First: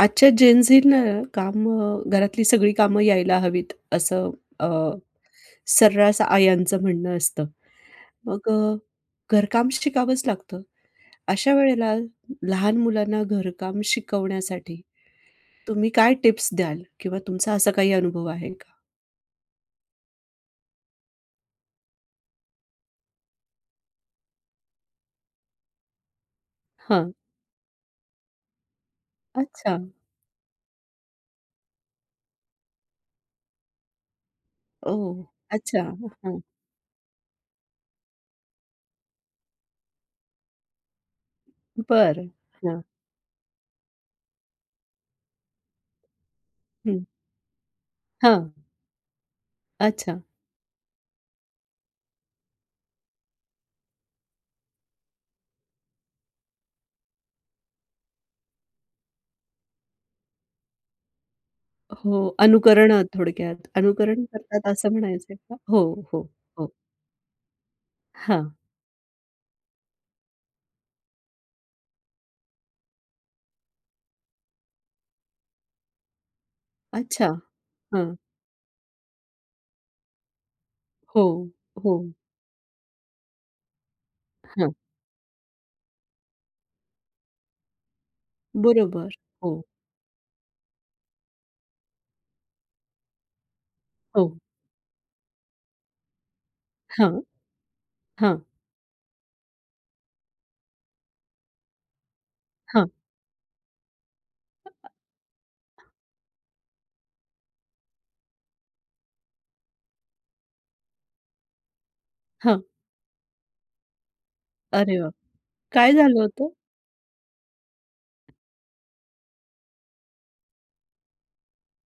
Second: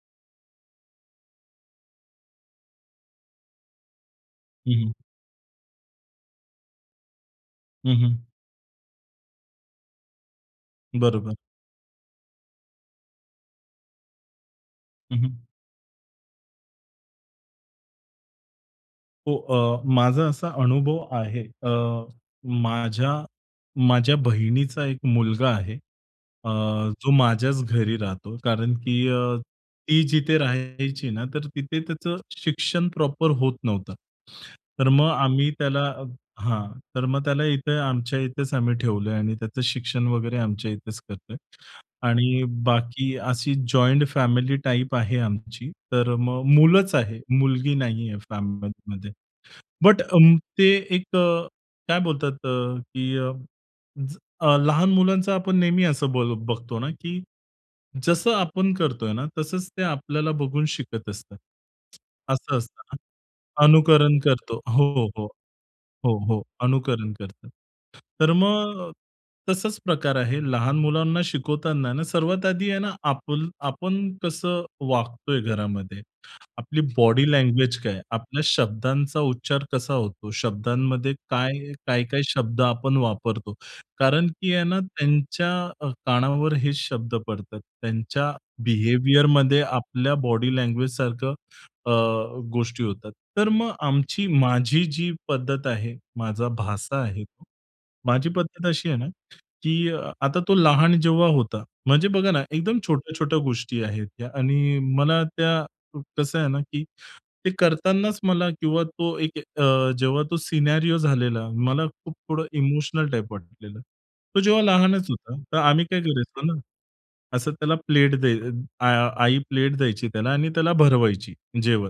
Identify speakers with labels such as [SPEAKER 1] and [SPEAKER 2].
[SPEAKER 1] आजच्या जेनझिंना कामं घरातली सगळी कामं यायला हवीत असं अ,
[SPEAKER 2] हं, हं.
[SPEAKER 1] सर्रास आयांचं म्हणणं असतं.
[SPEAKER 2] हं, हं.
[SPEAKER 1] मग अ, घरकाम शिकावंच लागतं.
[SPEAKER 2] बरोबर.
[SPEAKER 1] अशा वेळेला ल लहान मुलांना घरकाम शिकवण्यासाठी
[SPEAKER 2] हं, हं.
[SPEAKER 1] तुम्ही काय टिप्स द्याल किंवा तुमचा असा काही अनुभव आहे का?
[SPEAKER 2] हो. अ, माझा असा अनुभव आहे. अ, माझ्या माझ्या बहिणीचा 1 मुलगा आहे, अ, जो
[SPEAKER 1] हां.
[SPEAKER 2] माझ्याच घरी राहतो, कारण की अ,
[SPEAKER 1] अच्छा.
[SPEAKER 2] ती जिथे राहायची ना, तर तिथे त्याचं शिक्षण प्रॉपर होत नव्हतं. तर मग
[SPEAKER 1] ओ!
[SPEAKER 2] आम्ही
[SPEAKER 1] अच्छा.
[SPEAKER 2] त्याला
[SPEAKER 1] हां.
[SPEAKER 2] हां, तर मग त्याला इथे आमच्या इथेच आम्ही ठेवलंय आणि त्याचं शिक्षण वगैरे आमच्या इथेच करतोय.
[SPEAKER 1] बरं.
[SPEAKER 2] आणि
[SPEAKER 1] हां.
[SPEAKER 2] बाकी अशी जॉइंट फॅमिली टाइप आहे आमची, तर मग मुलंच
[SPEAKER 1] हं.
[SPEAKER 2] आहेत. मुलगी नाहीये
[SPEAKER 1] हां.
[SPEAKER 2] फॅमिलीमध्ये. बट
[SPEAKER 1] अच्छा.
[SPEAKER 2] अं, ते एक अ, काय बोलतात अ, की अ, ज अ, लहान मुलांचा आपण नेहमी असं बल बघतो ना की जसं आपण करतोय ना, तसंच ते आपल्याला बघून शिकत असतात.
[SPEAKER 1] हो,
[SPEAKER 2] असं असतं ना.
[SPEAKER 1] अनुकरणं थोडक्यात.
[SPEAKER 2] अनुकरण
[SPEAKER 1] अनुकरण
[SPEAKER 2] करतो
[SPEAKER 1] करतात असं
[SPEAKER 2] हो, हो.
[SPEAKER 1] म्हणायचंय का? हो,
[SPEAKER 2] हो,
[SPEAKER 1] हो,
[SPEAKER 2] हो.
[SPEAKER 1] हो.
[SPEAKER 2] अनुकरण करतं. तर
[SPEAKER 1] हां.
[SPEAKER 2] मग तसाच प्रकार आहे. लहान मुलांना शिकवताना आहे ना सर्वात आधी आहे ना आपल आपण कसं वागतोय घरामध्ये? आपली
[SPEAKER 1] अच्छा.
[SPEAKER 2] बॉडी लँग्वेज काय?
[SPEAKER 1] हां.
[SPEAKER 2] आपल्या शब्दांचा उच्चार कसा होतो? शब्दांमध्ये
[SPEAKER 1] हो,
[SPEAKER 2] काय
[SPEAKER 1] हो.
[SPEAKER 2] काय-काय शब्द आपण वापरतो? कारण की आहे
[SPEAKER 1] हां.
[SPEAKER 2] ना त्यांच्या अ, कानावर हे शब्द पडतात. त्यांच्या
[SPEAKER 1] बरोबर.
[SPEAKER 2] बिहेवियरमध्ये
[SPEAKER 1] हो.
[SPEAKER 2] आपल्या बॉडी लँग्वेजसारखं अ, गोष्टी होतात. तर मग आमची
[SPEAKER 1] हो.
[SPEAKER 2] माझी जी पद्धत आहे, माझा भाचा
[SPEAKER 1] हां.
[SPEAKER 2] आहे. माझी
[SPEAKER 1] हां
[SPEAKER 2] पद्धत अशी आहे ना की अ, आता तो लहान जेव्हा होता, म्हणजे बघा ना एकदम
[SPEAKER 1] हां.
[SPEAKER 2] छोट्या-छोट्या गोष्टी आहेत त्या आणि मला त्या क कसं आहे ना की ते करतांनाच मला किंवा तो एक अ, जेव्हा तो सिनेरिओ झालेला, मला खूप थोडं
[SPEAKER 1] हां.
[SPEAKER 2] इमोशनल टाइप वाटलेलं. तो जेव्हा
[SPEAKER 1] अरे
[SPEAKER 2] लहानच
[SPEAKER 1] बाप
[SPEAKER 2] होता. तर आम्ही
[SPEAKER 1] काय
[SPEAKER 2] काय
[SPEAKER 1] झालं
[SPEAKER 2] करायचो
[SPEAKER 1] होतं?
[SPEAKER 2] ना, असं त्याला प्लेट द्यय अ, आ आई प्लेट द्यायची त्याला आणि त्याला भरवायची, जेवण.